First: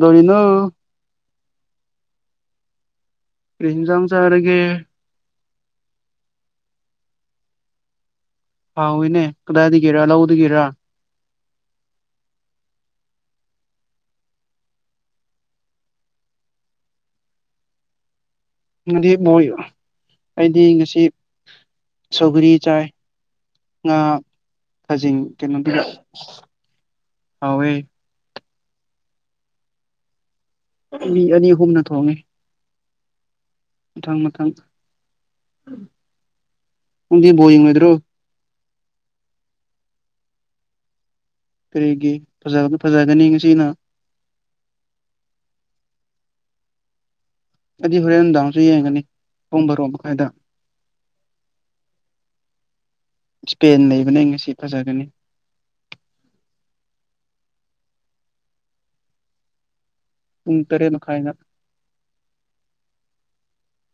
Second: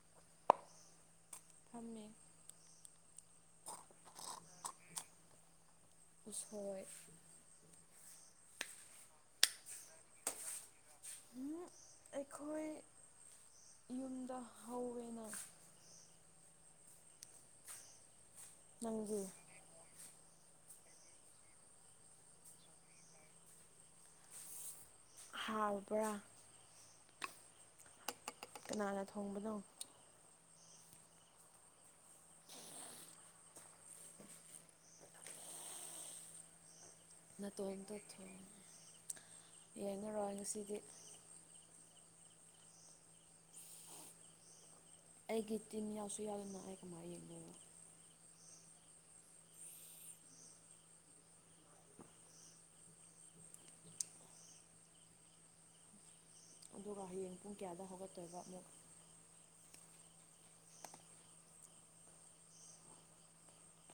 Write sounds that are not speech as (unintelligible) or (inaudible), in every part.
ꯗꯔꯤꯅ ꯐꯝꯃꯦ ꯄꯔꯤꯟꯖꯥꯝ ꯆ ꯑꯔꯒꯦ ꯁꯣꯏ ꯍꯥꯎ ꯍꯣꯏꯅꯦ ꯀꯗꯥꯏꯗꯒꯤꯒꯦꯔ ꯂꯧꯒꯦꯔꯥ ꯑꯩꯈꯣꯏ ꯌꯨꯝꯗ ꯍꯧꯋꯅ ꯅꯪꯗꯤ ꯑꯗꯤꯌꯣ ꯑꯗꯤ ꯁꯤ ꯁꯒꯔꯤ ꯆꯥꯏ ꯉ ꯈꯖꯤꯡ ꯀꯩꯅꯣꯗꯨ ꯍꯥꯎꯕ꯭ꯔꯥ ꯍꯥꯎꯋꯦ ꯀꯅꯥꯅ ꯊꯣꯡꯕꯅꯣ ꯃꯤ ꯑꯅꯤ ꯑꯍꯨꯝꯅ ꯊꯣꯡꯉꯦ ꯃ ꯊꯥꯡ ꯃꯊꯥꯡ ꯅꯥꯇꯣꯟꯇꯣ ꯊꯣꯡꯉ ꯌꯦꯅꯔꯣꯏ ꯉꯁꯤꯗꯤ ꯀꯔꯤꯒꯤ ꯐꯖ ꯐꯖꯒꯅꯤ ꯉꯁꯤꯅ ꯑꯩꯒꯤ ꯇꯤꯟ ꯌꯥꯎꯁꯨ ꯌꯥꯎꯗꯅ ꯑꯩ ꯀꯃꯥꯏꯅ ꯌꯦꯡꯅꯅꯣ ꯑꯩꯗꯤ ꯍꯣꯔꯦꯟ ꯅꯨꯡꯗꯥꯡꯁꯨ ꯌꯦꯡꯒꯅꯤ ꯄꯣꯡꯕꯔꯣꯛ ꯃꯈꯥꯏꯗ ꯏꯁꯄꯦꯟ ꯂꯩꯕꯅꯦ ꯑꯩ ꯉꯁꯤ ꯐꯖꯒꯅꯤ ꯑꯗꯨꯒ ꯍꯌꯦꯡ ꯄꯨꯡ ꯀꯌꯥꯗ ꯍꯧꯒꯠꯇꯣꯏꯕ ꯑꯃꯨꯛ ꯄꯨꯡ ꯇꯔꯦꯠꯃꯈꯥꯏꯗ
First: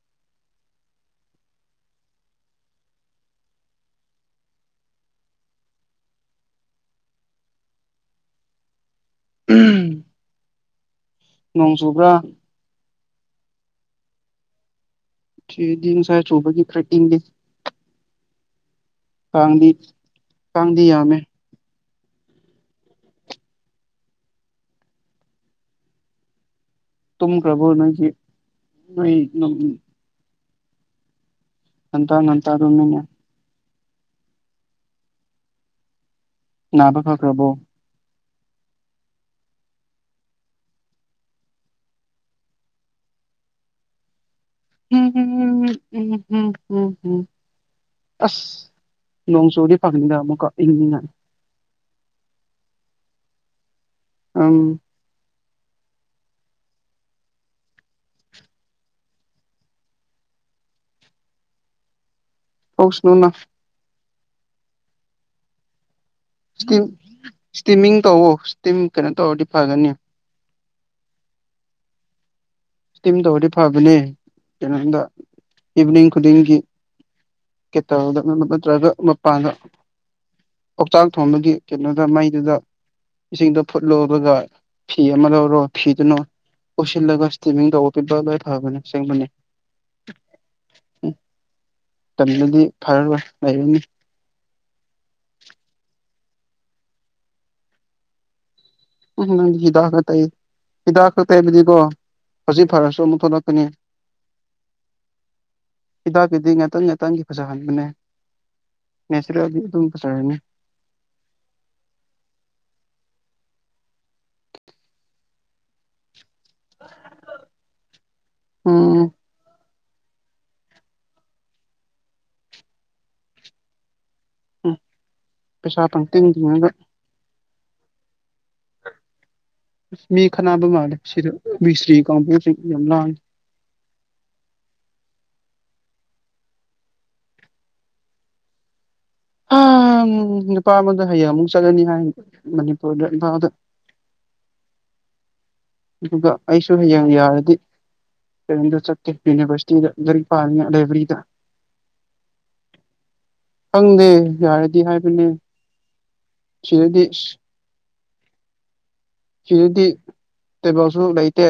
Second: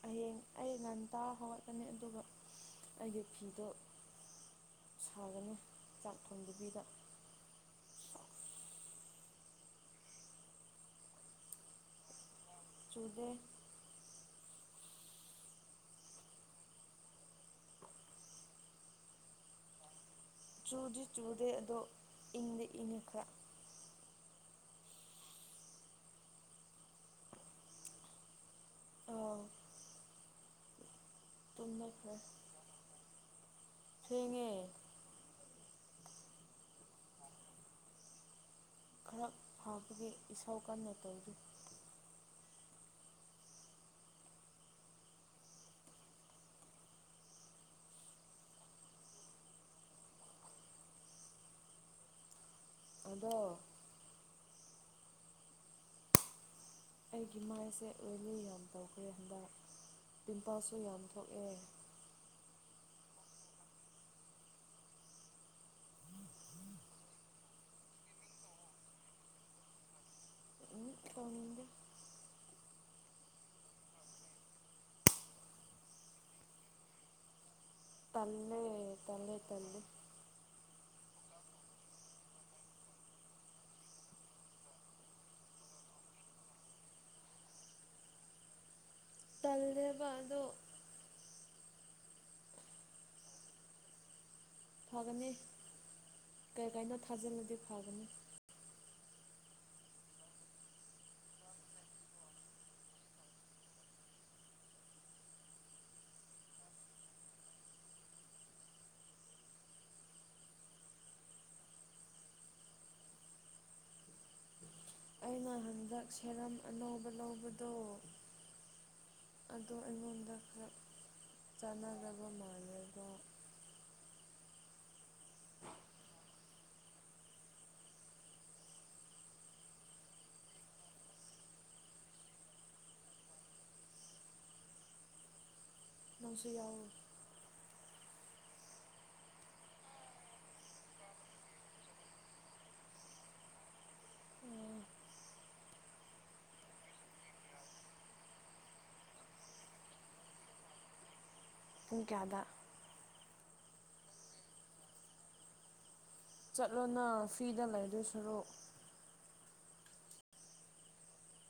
ꯍꯌꯦꯡ ꯑꯩ ꯉꯟ ꯇꯥ ꯍꯧꯒꯠꯀꯅꯤ ꯑꯗꯨꯒ ꯑꯩꯒꯤ ꯐꯤꯗꯣ ꯁꯥꯒꯅꯤ ꯆꯥꯛ ꯊꯣꯡꯕꯒꯤꯗ (inaudible) ꯅꯣꯡ ꯆꯨꯕ꯭ꯔꯥ ꯆꯨꯗꯦ ꯁꯤꯗꯗꯤ ꯉꯁꯥꯏ ꯆꯨꯕꯒꯤ ꯈꯔꯥ ꯏꯪꯉꯦ (unintelligible) ꯀꯥꯡꯗꯤ ꯆꯨꯗꯤ ꯌꯥꯝꯃꯦ ꯆꯨꯗꯦ ꯑꯗꯣ ꯏꯪꯗꯤ ꯏꯪꯈꯔ꯭ꯦ ꯇꯨꯝꯈꯔ꯭ꯕꯣ ꯉꯪꯗꯤ ꯃꯩ ꯑꯥ ꯇꯨꯝꯅꯈ꯭ꯔꯦ ꯉꯟꯇꯥ ꯉꯟꯇꯥ (unintelligible) ꯊꯦꯡꯉꯦ ꯅꯥꯕ ꯐꯈ꯭ꯔꯕꯣ ꯈꯔ ꯐꯥꯕꯒꯤ ꯏꯁꯧ ꯀꯟꯅ ꯇꯧꯔꯤ ꯍꯝꯝꯝ ꯎꯝꯝꯝꯝ ꯑꯁ ꯅꯣꯡ ꯆꯨꯗꯤ ꯐꯅꯤꯗ ꯑꯃꯨꯛꯀ ꯏꯪꯅꯤꯡꯉꯥꯏ (inaudible) ꯑꯗꯣ ꯎꯝ ꯑꯩꯒꯤ ꯃꯥꯏꯁꯦ ꯎꯔꯤꯡ ꯌꯥꯝ ꯇꯧꯈ꯭ꯔꯦ ꯍꯟꯗꯛ ꯄꯤꯝꯄꯜꯁꯨ ꯌꯥꯝ ꯊꯣꯛꯑꯦ (unintelligible) ꯏꯁꯇꯤꯝ ꯏꯁꯇꯤꯃꯤꯡ ꯇꯧꯑꯣ ꯏꯁꯇꯤꯝ ꯀꯩꯅꯣ ꯇꯧꯔꯗꯤ ꯐꯒꯅꯤ ꯎꯝ ꯇꯧꯅꯤꯡꯗꯦ ꯏꯁꯇꯤꯝ ꯇꯧꯔꯗꯤ ꯐꯕꯅꯦ ꯀꯩꯅꯣꯗ ꯏꯚꯤꯅꯤꯡ ꯈꯨꯗꯤꯡꯒꯤ ꯀꯦꯇꯜꯗ ꯇꯜꯂꯦ ꯅꯠꯇꯔꯒ ꯇꯜꯂꯦ ꯃꯄꯥꯟꯗ ꯇꯜꯂꯦ ꯑꯣꯛꯆꯥꯛ ꯊꯣꯡꯕꯒꯤ ꯀꯩꯅꯣꯗ ꯃꯩꯗꯨꯗ ꯏꯁꯤꯡꯗ ꯐꯨꯠꯂꯣ ꯑꯗꯨꯒ ꯐꯤ ꯑꯃ ꯂꯧꯔꯣ ꯐꯤꯗꯨꯅ ꯀꯣꯞꯁꯤꯜꯂꯒ ꯏꯁꯇꯤꯃꯤꯡ ꯇꯧꯑꯣ ꯄꯤꯝꯄꯜ ꯂꯣꯏ ꯐꯥꯕꯅꯦ ꯇꯜꯂꯦꯕ ꯑꯗꯣ ꯇꯜꯂꯗꯤ ꯐꯔꯔꯣꯏ ꯂꯩꯔꯅꯤ ꯐꯒꯅꯤ ꯀꯩ ꯀꯩꯅꯣ ꯊꯥꯖꯤꯜꯂꯗꯤ ꯐꯒꯅꯤ ꯎꯝ ꯅꯪ ꯍꯤꯗꯥꯛ ꯈꯛ ꯇꯩ ꯍꯤꯗꯥꯛ ꯈꯛ ꯇꯩꯕꯗꯤꯀꯣ ꯍꯧꯖꯤꯛ ꯐꯔꯁꯨ ꯑꯃꯨꯛ ꯊꯣꯛꯂꯛꯀꯅꯤ ꯍꯤꯗꯥꯛꯀꯤꯗꯤ ꯉꯥꯛꯇꯪ ꯉꯥꯛꯇꯪꯒꯤ ꯐꯖꯍꯟꯕꯅꯦ ꯅꯦꯆꯔꯦꯜ ꯑꯗꯨ ꯑꯗꯨꯝ ꯐꯖꯔꯅꯤ ꯑꯩꯅ ꯍꯟꯗꯛ ꯁꯦꯔꯝ ꯑꯅꯧꯕ ꯂꯧꯕꯗꯣ ꯎꯝ ꯑꯗꯣ ꯑꯩꯉꯣꯟꯗ ꯈꯔ ꯆꯥꯟꯅꯗꯕ ꯃꯥꯜꯂꯦꯗꯣ ꯎꯝ ꯄꯩꯁꯥ ꯄꯪꯇꯤꯡ ꯇꯤꯡꯔꯒ (unintelligible) ꯃꯤ ꯈꯠꯅꯥꯕ ꯃꯥꯜꯂꯦ ꯁꯤꯗ ꯃꯤꯁꯇꯔꯤ ꯀꯥꯡꯕꯨꯁꯤꯡ ꯌꯥꯝ ꯂꯥꯡꯑꯦ (inaudible) ꯅꯪꯁꯨ ꯌꯥꯎꯑꯣ ꯑ ꯅꯨꯄꯥ ꯑꯃꯗ ꯍꯌꯦꯡ ꯑꯃꯨꯛ ꯆꯠꯂꯅꯤ ꯍꯥꯏ ꯃꯅꯤꯄꯨꯔꯗ ꯏꯝꯐꯥꯜꯗ ꯑꯗꯨꯒ ꯑꯩꯁꯨ ꯍꯌꯦꯡ ꯌꯥꯔꯗꯤ ꯂꯥꯏꯕ꯭ꯔꯦꯔꯤꯗ ꯆꯠꯀꯦ ꯌꯨꯅꯤꯕꯔꯁꯤꯇꯤꯗ ꯂꯥꯏꯔꯤꯛ ꯄꯥꯒꯅꯤ ꯂꯥꯏꯕ꯭ꯔꯦꯔꯤꯗ ꯄꯨꯡ ꯀꯌꯥꯗ ꯈꯪꯗꯦ ꯌꯥꯔꯗꯤ ꯍꯥꯏꯕꯅꯦ ꯁꯤꯗꯗꯤ ꯆꯠꯂꯣꯅ ꯐꯔꯤꯗ ꯂꯩꯗꯣꯏ ꯁꯔꯨꯛ ꯁꯤꯗꯗꯤ ꯇꯦꯕꯜꯁꯨ ꯂꯩꯇꯦ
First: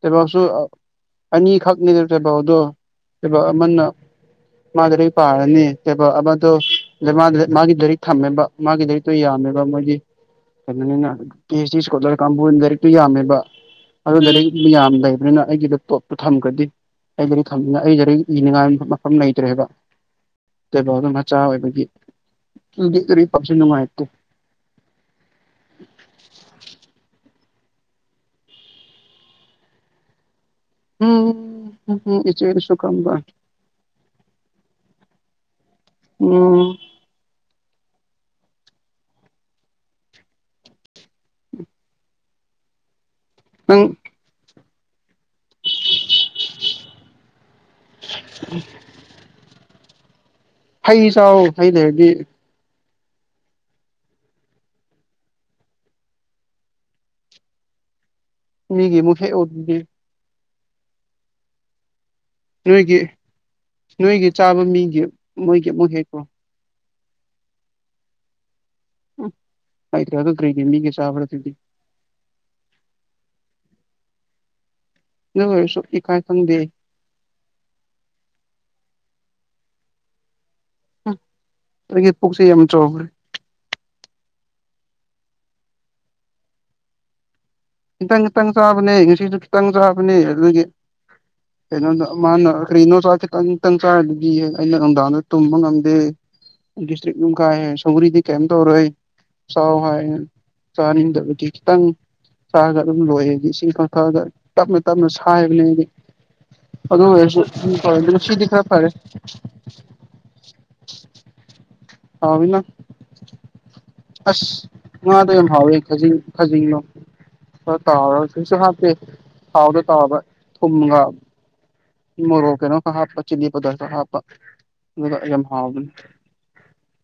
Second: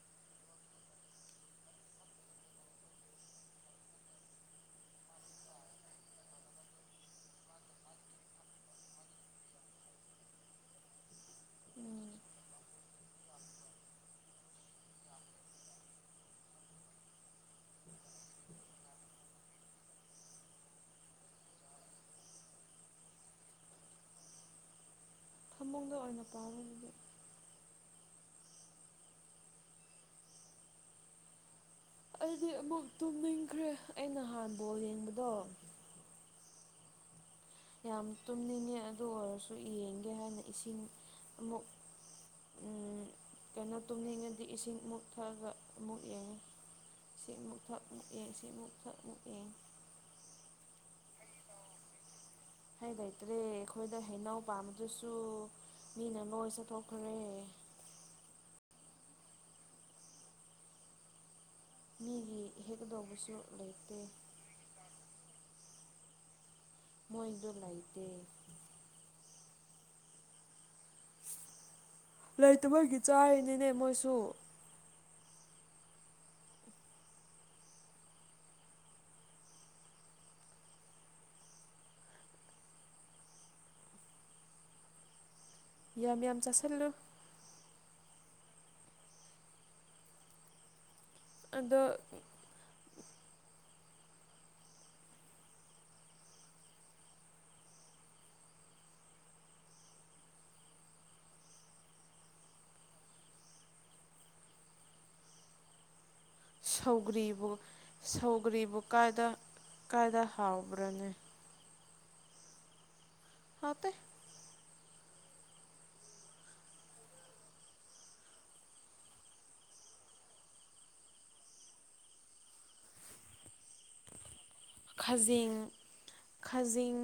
ꯇꯦꯕꯜꯁꯨ ꯑꯅꯤꯈꯛꯅꯤ ꯇꯦꯕꯜꯗꯣ ꯇꯦꯕꯜ ꯑꯃꯅ ꯃꯥꯗꯨ ꯄꯥꯔꯅꯤ ꯑꯃꯗꯣ ꯃꯥꯒꯤ ꯂꯔꯤꯛ ꯊꯝꯃꯦꯕ ꯃꯥꯒꯤ ꯔꯤꯛꯇꯣ ꯌꯥꯝ ꯃꯦ ꯀꯃꯒꯤ ꯀꯩꯅꯣꯅꯤꯅ ꯄꯤ ꯑꯩꯆ ꯗꯤ ꯎꯝ ꯏꯁꯀꯣꯂꯔ ꯀꯥꯡꯕꯨꯅ ꯂꯥꯏꯔꯤꯛꯇꯨ ꯌꯥꯝꯃꯦꯕ ꯑꯗꯨ ꯂꯥꯏꯔꯤꯛ ꯃ ꯌꯥꯝꯌꯥꯝ ꯂꯩꯕꯅꯤꯅ ꯑꯩꯒꯤꯗ ꯇꯣꯠꯄ ꯊꯝꯈ꯭ꯔꯗꯤ ꯑꯩ ꯊꯝꯅꯤꯡ ꯑꯩꯔꯤ ꯏꯅꯤꯡꯉꯥꯏ ꯃꯐꯝ ꯂꯩꯇ꯭ꯔꯦꯕ ꯥꯎꯗ ꯃꯆꯥ ꯑꯣꯏꯕꯒꯤꯔꯤꯁ ꯅꯨꯡꯉꯥꯏꯇꯦ ꯊꯃꯨꯡꯗ ꯑꯣꯏꯅ ꯄꯥꯎꯔꯗꯤ ꯑꯣ ꯑꯩꯗꯤ ꯑꯃꯨꯛ ꯇꯨꯝꯅꯤꯡꯈ꯭ꯔꯦ ꯑ ꯅꯍꯥꯟ ꯕꯣꯜ ꯌꯦꯡꯕꯗꯣ ꯎꯝ ꯌꯥꯝ ꯇꯨꯝꯅꯤꯡꯉ ꯑꯗꯨ ꯑꯣꯏꯔꯁꯨ ꯌꯦꯡꯒꯦ ꯍꯥꯏꯅ ꯏꯁꯤꯡ ꯑꯃꯨꯛ (inaudible) ꯀꯩꯅꯣ ꯅꯪ ꯇꯨꯝꯅꯤꯡꯉꯗꯤ ꯏꯁꯤꯡ ꯃꯨꯛ ꯊꯛꯒ ꯑꯃꯨꯛ ꯌꯦꯡꯉꯤ ꯁꯤ ꯑꯃꯨꯛ ꯊꯛ ꯑꯃꯨꯛ ꯌꯦꯡ ꯁꯤꯃꯨꯛ ꯊꯛ ꯑꯃꯨꯛ ꯌꯦꯡꯉꯤ ꯍꯩ ꯆ ꯍꯩꯅꯔꯗꯤ ꯍꯥꯏ ꯂꯩꯇ꯭ꯔꯦ ꯑꯩꯈꯣꯏꯗ ꯍꯩꯅꯎ ꯄꯥꯝꯕꯗꯨꯁꯨ ꯃꯤꯅ ꯂꯣꯏꯁꯨ ꯊꯣꯛꯣꯛꯈ꯭ꯔꯦ ꯃꯤꯒꯤ ꯃꯦ ꯑꯣꯗꯗꯤ ꯃꯤꯒꯤ ꯅꯣꯏꯒꯤ ꯍꯦꯛꯀꯗꯧꯕꯁꯨ ꯂꯩꯇꯦ ꯅꯣꯏꯒꯤ ꯆꯥꯕ ꯃꯤꯁ ꯃꯣꯏꯒꯤ ꯑꯃꯨꯛ ꯍꯦꯛꯀꯣ ꯃꯣꯏꯟꯗꯝ ꯂꯏꯗꯦ ꯍꯥꯏꯥꯏꯔꯤ ꯑꯗꯨ ꯀ꯭ꯔꯦ ꯏꯦ ꯃꯤꯒꯦ ꯆꯕꯔ ꯇꯗꯤ ꯂꯩꯇ ꯃꯣꯏꯒꯤ ꯆꯥꯔꯤꯅꯤꯅꯦ ꯃꯣꯏꯁꯨ ꯅꯣꯏ ꯁ ꯏ ꯀꯥꯏ ꯈꯪꯗꯦ ꯑꯗꯒꯤ ꯄꯨꯛꯁꯤ ꯌꯥꯝ ꯆꯥꯎꯈ꯭ꯔꯦ ꯌꯥꯝ ꯌꯥꯝ ꯆꯥꯁꯤꯜꯂꯨ ꯈꯤꯇꯪ ꯈꯤꯇꯪ ꯆꯥꯕꯅꯦ ꯉꯁꯤꯁꯨ ꯈꯤꯇꯪ ꯆꯥꯕꯅꯦ ꯑꯗꯨꯒꯤ ꯑꯗꯣ ꯩꯅꯣ ꯅ ꯃꯥ ꯅ ꯀꯔꯤꯅꯣ ꯁ ꯇ ꯈꯤꯇꯪ ꯆꯥꯔꯗꯤꯦꯛ ꯑꯩꯅ ꯅꯨꯡꯗꯥꯡꯗ ꯇꯨꯝꯕ ꯉꯝꯗꯦ ꯁꯔꯤ ꯀ ꯁꯧꯔꯤꯗꯤ ꯀꯦꯝ ꯇꯧꯔꯣꯏꯦ ꯆꯥꯎ ꯍꯥꯏ ꯆꯥꯅꯤꯗꯕꯗꯤ ꯈꯤꯇꯪ ꯆꯥꯔꯒ ꯑꯗꯨꯝ ꯂꯣꯏꯗꯤ ꯁꯤ ꯈꯪꯊꯥꯑꯒ ꯇꯞꯅ ꯇꯞꯅ ꯁꯥꯏꯕꯅꯦ ꯍꯥꯏꯗꯤ ꯑꯗꯨ ꯁꯧꯒ꯭ꯔꯤꯕꯨ ꯎꯦ ꯁꯤꯗꯤ ꯈꯔꯕ ꯁꯧꯒ꯭ꯔꯤꯕꯨ ꯐꯔꯦ ꯀꯥꯏꯗ ꯀꯥꯏꯗ ꯍꯥꯥꯎ ꯎꯕ꯭ꯔꯅꯦ ꯑꯥꯎꯕꯤꯅ ꯍꯥꯎꯇꯦ ꯑꯁ ꯉꯗ ꯌꯥꯝ ꯍꯥꯎꯋꯦ ꯈ ꯈꯖꯤꯡꯅꯣ ꯈ ꯇꯥꯎꯔꯒꯁꯨ ꯍꯥꯇꯦ ꯊꯥꯎꯗ ꯇꯥꯕ ꯊꯨꯝꯒ ꯔꯣ ꯀꯦꯅꯣ ꯈ ꯍꯥꯄ ꯆꯤꯂꯤ ꯄꯗꯥꯊ ꯍꯥ ꯍꯥꯄ ꯈꯖꯤꯡ ꯈꯖꯤꯡ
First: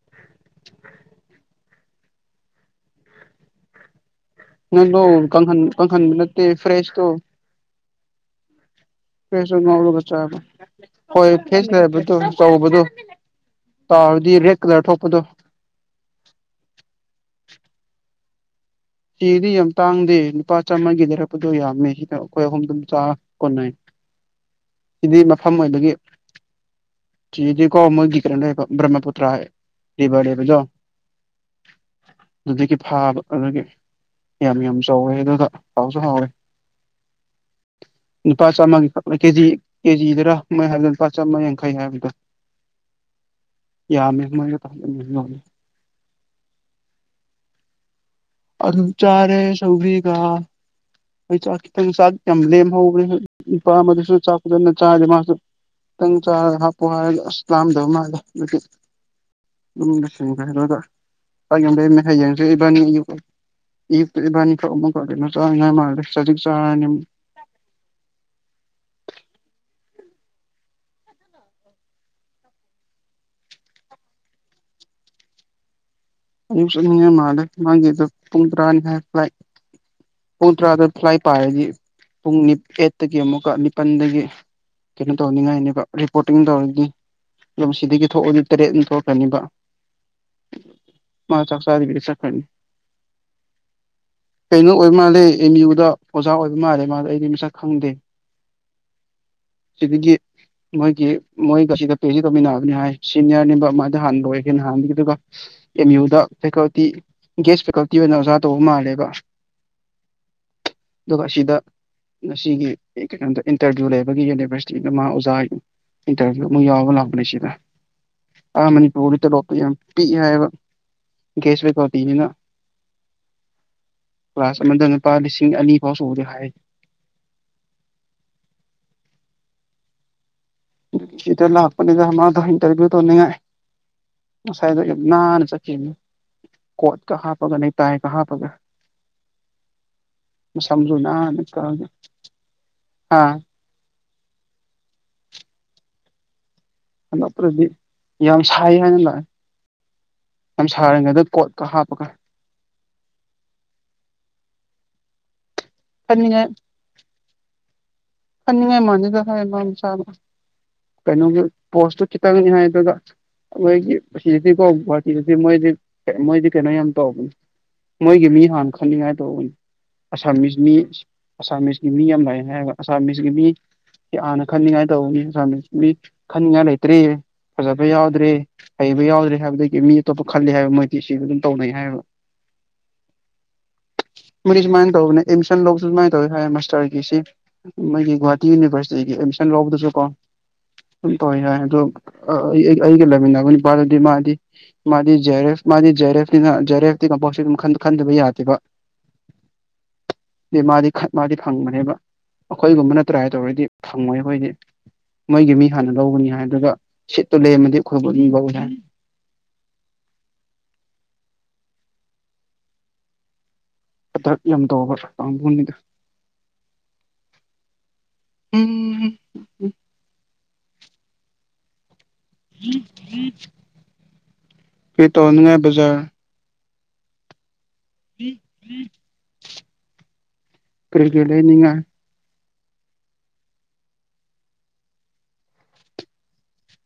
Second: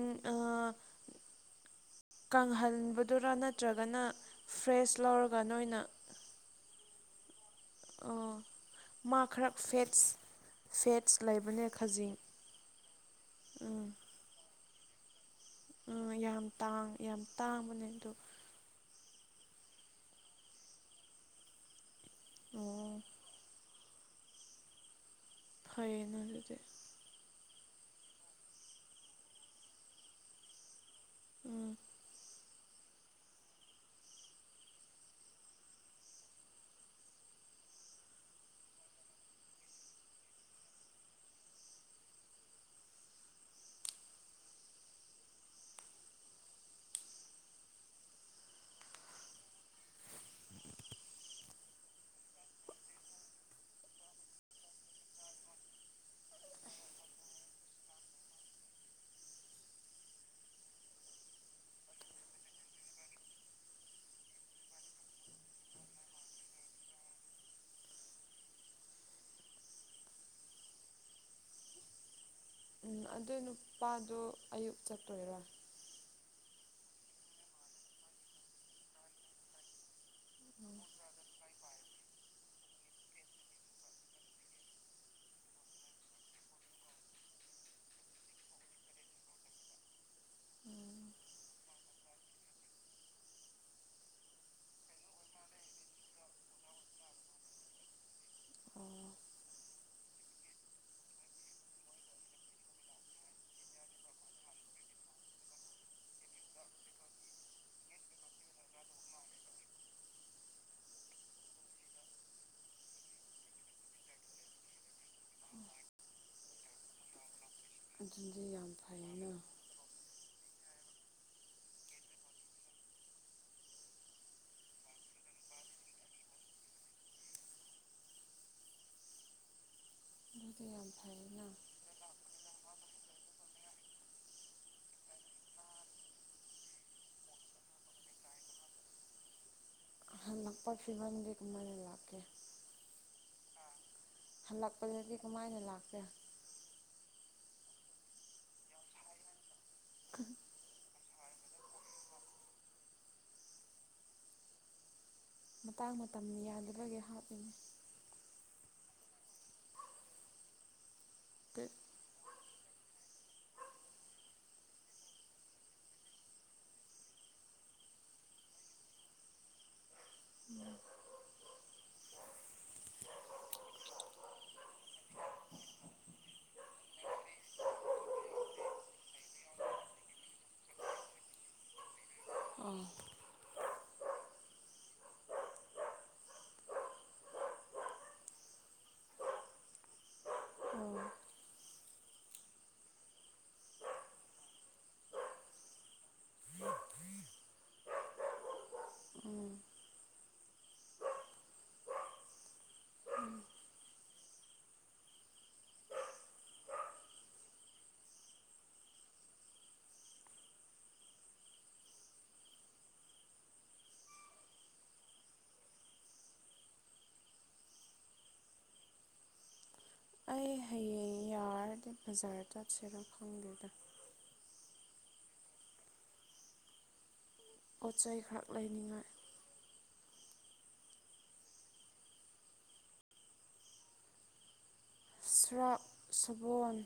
ꯀꯪꯍꯟꯕꯗꯨꯔꯥ ꯅꯠꯇ꯭ꯔꯒꯅ ꯅꯪ ꯐ꯭ꯔꯦꯁ ꯂꯣ ꯂꯧꯔꯒ ꯀꯪꯈꯟ ꯅꯣꯏꯅ ꯀꯪꯈꯟ ꯂꯦ ꯐ꯭ꯔꯦꯁ ꯑ ꯐꯦꯁꯨ ꯉꯥꯎꯔꯒ ꯆꯥꯕ ꯐꯦꯠꯁ ꯍꯣꯏ ꯂꯩꯕꯅꯦ ꯐꯦꯁ ꯈꯖꯤꯡ ꯂꯩ ꯆꯥꯎꯕꯗꯨ ꯇꯥꯔꯗꯤ ꯔꯦꯗꯔ ꯊꯣꯛꯣꯄꯗꯣ ꯎ ꯌꯥꯝ ꯇꯥꯡ ꯌꯥꯝ ꯇꯥꯡꯕꯅꯦ ꯑꯗꯨꯣ ꯁꯤꯗꯤ ꯌꯥꯝ ꯇꯥꯡꯗꯦ ꯂꯨꯄꯥ ꯆꯥꯝꯃꯥꯒꯤꯗꯔꯛꯄꯗꯣ ꯌꯥꯝꯃꯦ ꯑꯩꯈꯣꯏ ꯍꯈꯣꯝꯝ ꯑꯣ ꯆ ꯀꯣꯟꯅ ꯁꯤꯗꯤ ꯃꯐꯝ ꯑꯣꯏꯕꯒꯤ ꯐꯩꯌꯦꯅ ꯑꯗꯨꯗꯤ ꯁꯤꯗꯤ ꯀ ꯃꯒꯤ ꯭ꯔꯍꯃꯄꯨꯇ꯭ꯔꯕꯕꯗꯣ ꯎꯝ ꯑꯗꯨꯗꯒꯤ ꯐꯥꯕ ꯑꯗꯨꯒꯤ ꯌꯥꯝ ꯌꯥꯝ ꯆꯥꯎꯋꯦ ꯑꯗꯨ ꯍꯥꯎꯁꯨ ꯍꯥꯎꯋꯦ ꯂꯨꯄꯥ ꯆꯥꯝꯃꯒꯤ ꯀꯦꯖꯤ ꯀꯦꯖꯤꯗꯔꯥ ꯍꯥꯏꯕ ꯂꯨꯄꯥ ꯆꯥꯝꯃ ꯌꯥꯡꯈꯩ ꯍꯥꯏꯕꯗ ꯌꯥ ꯃꯦꯃ ꯃꯦ ꯑꯗꯨ ꯑꯗꯨꯝ ꯆꯥꯔꯦ ꯁꯧꯕꯤ ꯀ ꯑꯩ ꯆꯥꯛ ꯈꯤꯇꯪ ꯆꯥꯛ ꯌꯥꯝ ꯂꯦꯝꯍꯧꯕꯅꯦ ꯅꯨꯄꯥ ꯑꯃꯗꯁꯨ ꯆꯥꯛꯖꯅ ꯆꯥꯥꯁꯦ ꯃꯥꯁꯨ ꯆꯪ ꯆ ꯍꯥ ꯄꯍ ꯑꯂꯝꯗꯃ ꯎꯝ ꯍꯥꯏꯡꯕꯥꯅꯤ ꯄꯕꯥꯅꯤ ꯐ ꯆꯖꯤ ꯆ (inaudible) ꯎꯝ ꯑꯗꯨ ꯅꯨꯄꯥꯗꯣ ꯑꯌꯨꯛ ꯆꯠꯇꯣꯏꯔꯥ ꯃꯤ ꯃꯥꯒꯤ ꯑꯗꯨ ꯇꯨꯡꯗ꯭ꯔꯥꯅꯤ ꯍꯥꯏꯥꯏ ꯄꯨꯡ ꯇꯔꯥꯗ ꯐ꯭ꯂꯥꯏ ꯄꯥꯏꯔꯗꯤ ꯄꯨꯡ ꯑꯩꯠꯇꯒꯤ ꯑꯃꯨꯛꯀ ꯅꯤꯄꯜꯗꯒꯤ ꯀꯩꯅꯣ ꯇꯧꯅꯤꯡꯉꯥꯏꯅꯦ ꯔꯤꯄꯣꯔꯇꯤꯡ ꯇꯧꯔꯗꯤ ꯑꯗꯨ ꯁꯤꯗꯒꯤ ꯊꯣꯛꯑꯅꯤ ꯇꯔꯦꯠꯅꯤ ꯊꯣꯛꯛꯀꯅꯤꯕ ꯎꯝ ꯃꯥ ꯆꯥꯛꯁꯗ ꯁꯀꯅꯤ ꯀꯩꯅꯣ ꯑꯣꯏꯕ ꯃꯥꯜꯂꯦ ꯑꯦꯝ ꯌꯨꯗ ꯑꯣꯖꯥ ꯑꯣꯏꯕ ꯃꯥꯜꯂꯦ ꯃꯥꯗ ꯑꯩꯗꯤ ꯃꯁꯛ ꯈꯪꯗꯦ ꯑꯣ ꯁꯤꯗꯒꯤꯒꯤ ꯃꯣꯏꯒꯤ ꯃꯣꯏꯒ ꯁꯤꯗ ꯄꯦꯁꯤ ꯇꯧꯃꯤꯟꯅꯕꯅꯤ ꯍꯥꯏ ꯁꯤꯅꯤꯌꯔꯅꯤꯕ ꯑꯗꯨꯃꯥꯏꯅ ꯍꯥꯟꯕ ꯂꯣꯏ ꯍꯦꯟꯅ ꯍꯥꯟꯒꯗꯨ ꯑꯦꯝ ꯌꯨꯗ ꯐꯦꯀꯜꯇꯤ ꯒꯦꯁ ꯐꯦꯀꯜꯇꯤ ꯑꯣꯏꯅ ꯑꯣꯖꯥ ꯇꯧꯕ ꯃꯥꯜꯂꯦꯕ ꯑꯗꯨꯒ ꯑꯁꯤꯗ ꯉꯒꯤ ꯑꯩ ꯀꯩꯅꯣꯗ ꯏꯟꯇꯔꯚꯤꯌꯨ ꯂꯩꯕꯒꯤ ꯌꯨꯅꯤꯚꯔꯁꯤꯇꯤꯗ ꯃꯥ ꯑꯣꯖꯥ ꯍꯥꯏ ꯏꯟꯇꯔꯚꯤꯌꯨ ꯑꯃ ꯌꯥꯎꯕ ꯂꯥꯛꯄꯅꯦ ꯁꯤꯗ ꯑꯗꯨꯗꯤ ꯑꯥ ꯌꯥꯝ ꯃꯅꯤꯄꯨꯔꯗꯤ ꯐꯩꯌꯦꯅ ꯇꯂꯣꯞꯇ ꯌꯥꯝ ꯄꯤꯛꯏ ꯍꯥꯏꯕ ꯦꯁꯔ ꯀꯥꯎꯇꯅꯤꯅ ꯀ꯭ꯂꯥꯁ ꯑꯃꯗ ꯂꯨꯄꯥ ꯂꯤꯁꯤꯡ ꯑꯅꯤ ꯐꯥꯎ ꯁ ꯎꯗꯦ ꯍꯥꯏ (unintelligible) ꯑꯗꯨꯗꯤ ꯌꯥꯝ ꯇ ꯐꯩꯌꯦꯅ ꯂꯥꯛꯄꯅꯤꯗ ꯏꯟꯇꯔꯚꯤꯨꯅꯤꯡꯉꯥꯏ ꯉꯁꯥꯏ ꯅꯅ ꯆꯀꯤ ꯀꯣꯠ ꯀꯥ ꯄꯒ ꯅꯩꯅ ꯇꯥꯑ ꯀꯥ ꯄꯒ ꯍꯜꯂꯛꯄ ꯁꯖꯨ ꯅ ꯐꯤꯕꯝꯗꯤ ꯀꯃꯥꯏꯅ ꯀꯒ ꯂꯥꯛꯀꯦ ꯍꯥꯥ ꯍꯜꯂꯛꯄꯖꯇ ꯀꯃꯥꯏꯅ ꯂꯥꯛꯄꯦ ꯑꯗꯛꯄ꯭ꯔꯗꯤ ꯌꯥꯝ ꯁꯥꯏ ꯍꯥꯏꯅ ꯂꯥꯛꯑꯦ ꯌꯥꯝ ꯁꯥꯔꯤꯉꯩꯗ ꯀꯣꯠ ꯀ ꯍꯥꯄ ꯀ ꯃꯇꯥꯡ ꯃꯇꯝ ꯈꯟꯅꯤꯡꯉꯥꯏ ꯌꯥꯗꯨꯒ ꯍꯥꯞꯂꯤꯉ ꯃꯖꯗ ꯍꯥꯏꯃ ꯏꯁꯥ ꯀꯩꯅꯣꯒꯤ ꯄꯣꯁꯇꯇꯅꯤ ꯍꯥꯏ ꯑꯗꯨꯒ ꯃꯈꯣꯏꯒꯤ ꯁꯤꯗꯗꯤꯀꯣ ꯒꯨꯍꯥꯇꯤꯗꯗꯤ ꯃꯣꯏꯗꯤ ꯃꯣꯏꯗꯤ ꯀꯩꯅꯣ ꯌꯥꯝ ꯇꯧꯕꯅꯤ ꯃꯣꯏꯒꯤ ꯃꯤ ꯍꯥꯟꯅ ꯈꯟꯅꯤꯡꯉꯥꯏ ꯇꯧꯕꯅꯤ ꯑꯁꯥꯃꯤꯁ ꯃꯤ ꯑꯁꯥꯃꯤꯁꯀꯤ ꯃꯤ ꯌꯥꯝ ꯂ ꯍꯥꯏ ꯑꯁꯥꯃꯤꯁꯀꯤ ꯃꯤ ꯍꯥꯟꯅ ꯈꯟꯅꯤꯡꯉꯥꯏ ꯇꯧꯕꯅꯤꯃꯤ ꯃꯤ ꯈꯟꯅꯤꯡꯉꯥꯏ ꯂꯩꯇ꯭ꯔꯤꯌꯦ ꯐꯖꯕ ꯌꯥꯎꯗ꯭ꯔꯦ ꯍꯩꯕ ꯌꯥꯎꯗ꯭ꯔꯦ ꯍꯥꯏꯕꯗꯒꯤ ꯃꯤ ꯑꯇꯣꯞꯄ ꯈꯜꯂꯤ ꯍꯥꯏꯕ ꯃꯣꯏꯗꯤ ꯁꯤꯒ ꯑꯗꯨꯝ ꯇꯧꯅꯩ ꯍꯥꯏꯌꯦꯕ ꯎꯝ ꯃꯁꯨ ꯃꯥꯥꯏꯁ ꯃꯥ ꯃꯥꯁꯔꯁꯤ ꯃꯣꯏꯒꯤ ꯒꯨꯍꯥꯇꯤ ꯌꯨꯅꯤꯚꯔꯁꯤꯇꯤꯒꯤ ꯑꯦꯗꯃꯤꯁꯟ ꯂꯧꯕꯗꯨꯁꯨ ꯀꯣ ꯑꯣ ꯁꯝ ꯇꯧꯋꯦ ꯌꯥꯏ ꯑꯗꯣ ꯑꯩꯒ ꯂꯩꯃꯤꯟꯅꯕ ꯅꯤꯄꯥꯗꯨꯗꯤ ꯃꯥꯗꯤ ꯃꯥꯗꯤ ꯖꯦꯔꯦꯐ ꯃꯥꯗꯤ ꯖꯦꯔꯦꯐꯤꯅ ꯖꯦꯔꯦꯐꯇꯤ ꯀꯝꯄꯣ ꯈꯟꯗꯕ ꯌꯥꯗꯦꯕ ꯎꯝ ꯑ ꯃꯥꯗꯤ ꯃꯥꯗꯤ ꯐꯪꯕꯅꯦꯕ ꯑꯩꯈꯣꯏꯒꯨꯝꯕꯅꯠꯇ꯭ꯔꯥꯏ ꯇꯧꯔꯗꯤ ꯐꯪꯉꯣꯏ ꯑꯩꯈꯣꯏꯗꯤ ꯃꯣꯏꯒꯤ ꯃꯤ ꯍꯥꯟꯅ ꯂꯧꯕꯅꯤ ꯍꯥꯏ ꯑꯗꯨꯒ ꯁꯤꯠꯇꯣ ꯂꯩꯔꯝꯃꯗꯤ ꯑꯩꯈꯣꯏꯕꯨ ꯃꯤ ꯂꯧꯏ ꯍꯥꯏ (unintelligible) ꯑꯗ ꯌꯥꯝ ꯇꯕ꯭ꯔ ꯀꯥꯡꯥꯕꯨꯅꯤꯗ ꯎꯝ ꯖꯥꯔꯇꯠ ꯁꯦꯔꯛ ꯐꯥꯟꯗꯦꯗꯥ ꯀꯔꯤ ꯇꯧꯅꯤꯉꯥꯏ ꯖꯥꯔ ꯄꯣꯠ ꯆꯩꯩ ꯈꯔꯛ ꯂꯩꯅꯤꯡꯉꯥꯏ ꯀꯔꯒ ꯂꯩꯅꯤꯟꯉꯏ ꯁꯔꯥꯛ ꯁꯕꯣꯟ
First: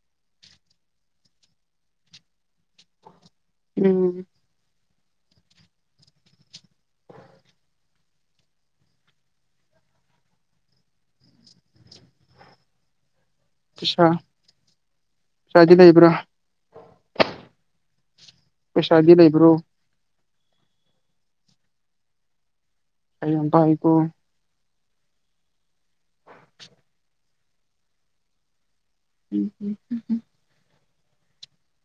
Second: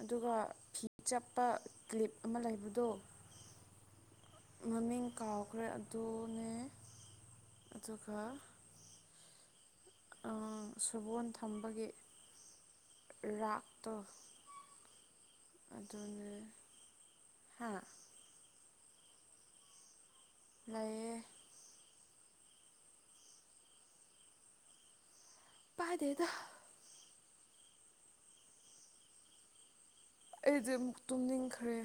ꯑꯗꯨꯒ ꯐꯤ ꯆꯞꯄ ꯀ꯭ꯂꯤꯞ ꯑꯃ ꯂꯩꯕꯗꯣ ꯎꯝ ꯃꯃꯤꯡ ꯀꯥꯎꯈ꯭ꯔꯦ ꯑꯗꯨꯅꯦ ꯑꯗꯨꯒ ꯁꯕꯣꯟ ꯊꯝꯕꯒꯤ ꯔꯥꯛ ꯇ ꯄꯩꯁꯥ ꯄꯩꯁꯥꯗꯤ ꯂꯩꯕ꯭ꯔꯥ ꯑꯗꯨꯗ ꯍꯥ ꯄꯩꯁꯥꯒꯤ ꯂꯩꯕ꯭ꯔꯣ ꯂꯩꯏꯌꯦ ꯎꯝ ꯄꯥꯌꯨꯀꯣ ꯄꯥꯏꯗꯦꯗ ꯎꯝ ꯎꯝ ꯑꯩꯗꯤ ꯑꯃꯨꯛ ꯇꯨꯝꯅꯤꯡꯈ꯭ꯔꯦ